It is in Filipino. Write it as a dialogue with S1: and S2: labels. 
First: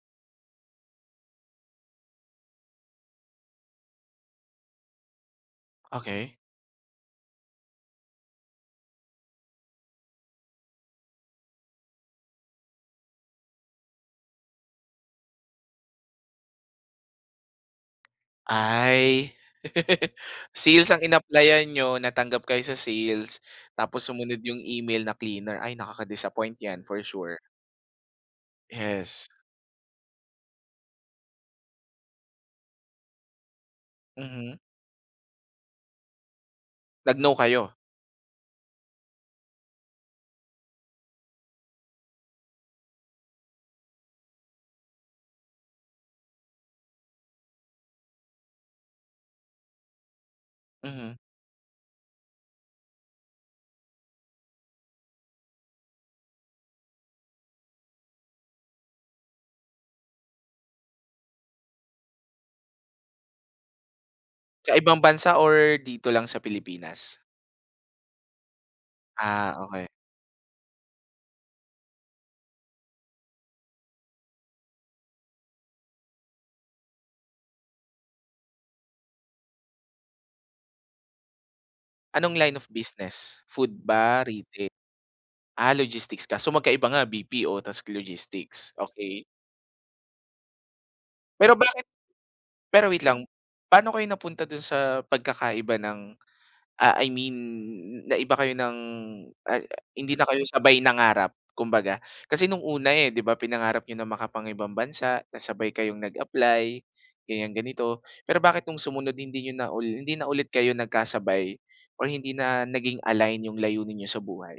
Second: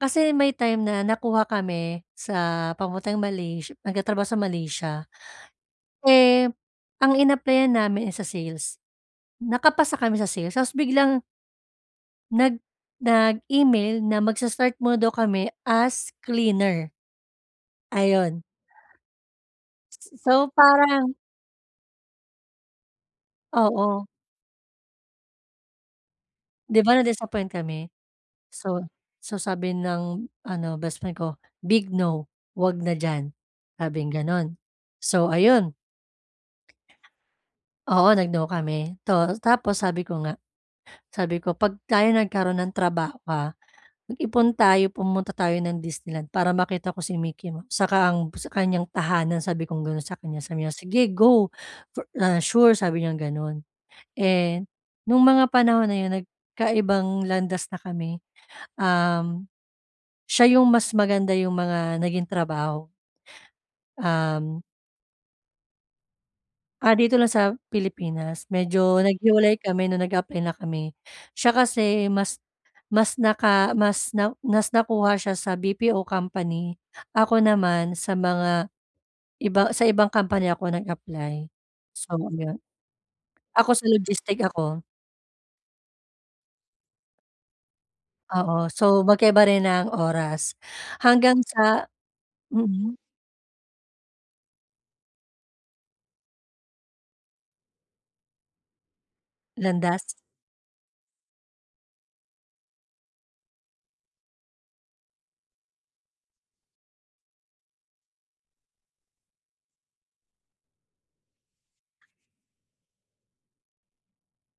S1: Kasi may time na nakuha kami sa papuntang Malays nagtatrabaho sa Malaysia.
S2: Okey.
S1: Eh, ang inaplayan namin, eh, sa sales. Nakapasa kami sa sales, tapos biglang nag nag-email na magsa start muna daw kami as cleaner. Ayun.
S2: Ay,
S1: So
S2: sales ang
S1: parang
S2: inaplayan niyo, natanggap kayo sa sales, tapos
S1: Oo.
S2: sumunod yung email na cleaner. Ay, nakaka-disappoint
S1: 'Di
S2: 'yan
S1: ba
S2: for sure.
S1: na-disappoint kami? So,
S2: Yes.
S1: so sabi ng ano, bestfriend ko, "Big no, huwag na diyan", sabing ganun.
S2: Mhm.
S1: So ayun
S2: Nag-no kayo?
S1: [unintelligible] oo, nag-no kami. Tu tapos sabi ko nga, sabi ko, "'Pag tayo nagkaroon ng trabaho ha, mag-ipon tayo, pumunta tayo ng Disneyland para makita ko si Mickey Mouse, saka ang sa kanyang tahanan sabi kong gano'n sa kanya." Sabi niya, "Sige
S2: Mhm.
S1: go, for, ah, sure," sabi niyang gano'n. Eh, no'ng mga panahon na 'yon, nagkaibang landas na kami. Um, siya yung mas maganda yung mga naging trabaho. Um
S2: Sa ibang bansa or dito lang sa
S1: Ah, dito
S2: Pilipinas?
S1: lang sa Pilipinas, medyo
S2: Ah,
S1: naghiwalay
S2: okey.
S1: kami nung nag-apply na kami. Siya kasi mas mas naka mas na, mas nakuha siya sa BPO company. Ako naman sa mga iba, sa ibang company ako nag-apply. So
S2: Anong line
S1: iyon
S2: of business, food
S1: ako sa
S2: ba,
S1: logistic
S2: retail?
S1: ako.
S2: Ah, logistics kaso magkaiba nga BPO ta's
S1: Oo,
S2: logistics,
S1: so
S2: okey.
S1: magkaba rin ng oras, hanggang
S2: Pero bakit
S1: sa
S2: pero
S1: mm.
S2: wait lang, paano kayo napunta dun sa pagkakaiba ng, ah, I mean naiba kayo ng uh
S1: Landas.
S2: hindi na kayo sabay nangarap kumbaga. Kasi nung una, eh, 'di ba pinangarap niyo ng makapangibang bansa, tas sabay kayong nag-apply, ganiyan, ganito. Pero bakit nung sumunod hindi niyo na hindi na ulit kayo nagkasabay ,or hindi na naging align yung layunin n'yo sa buhay?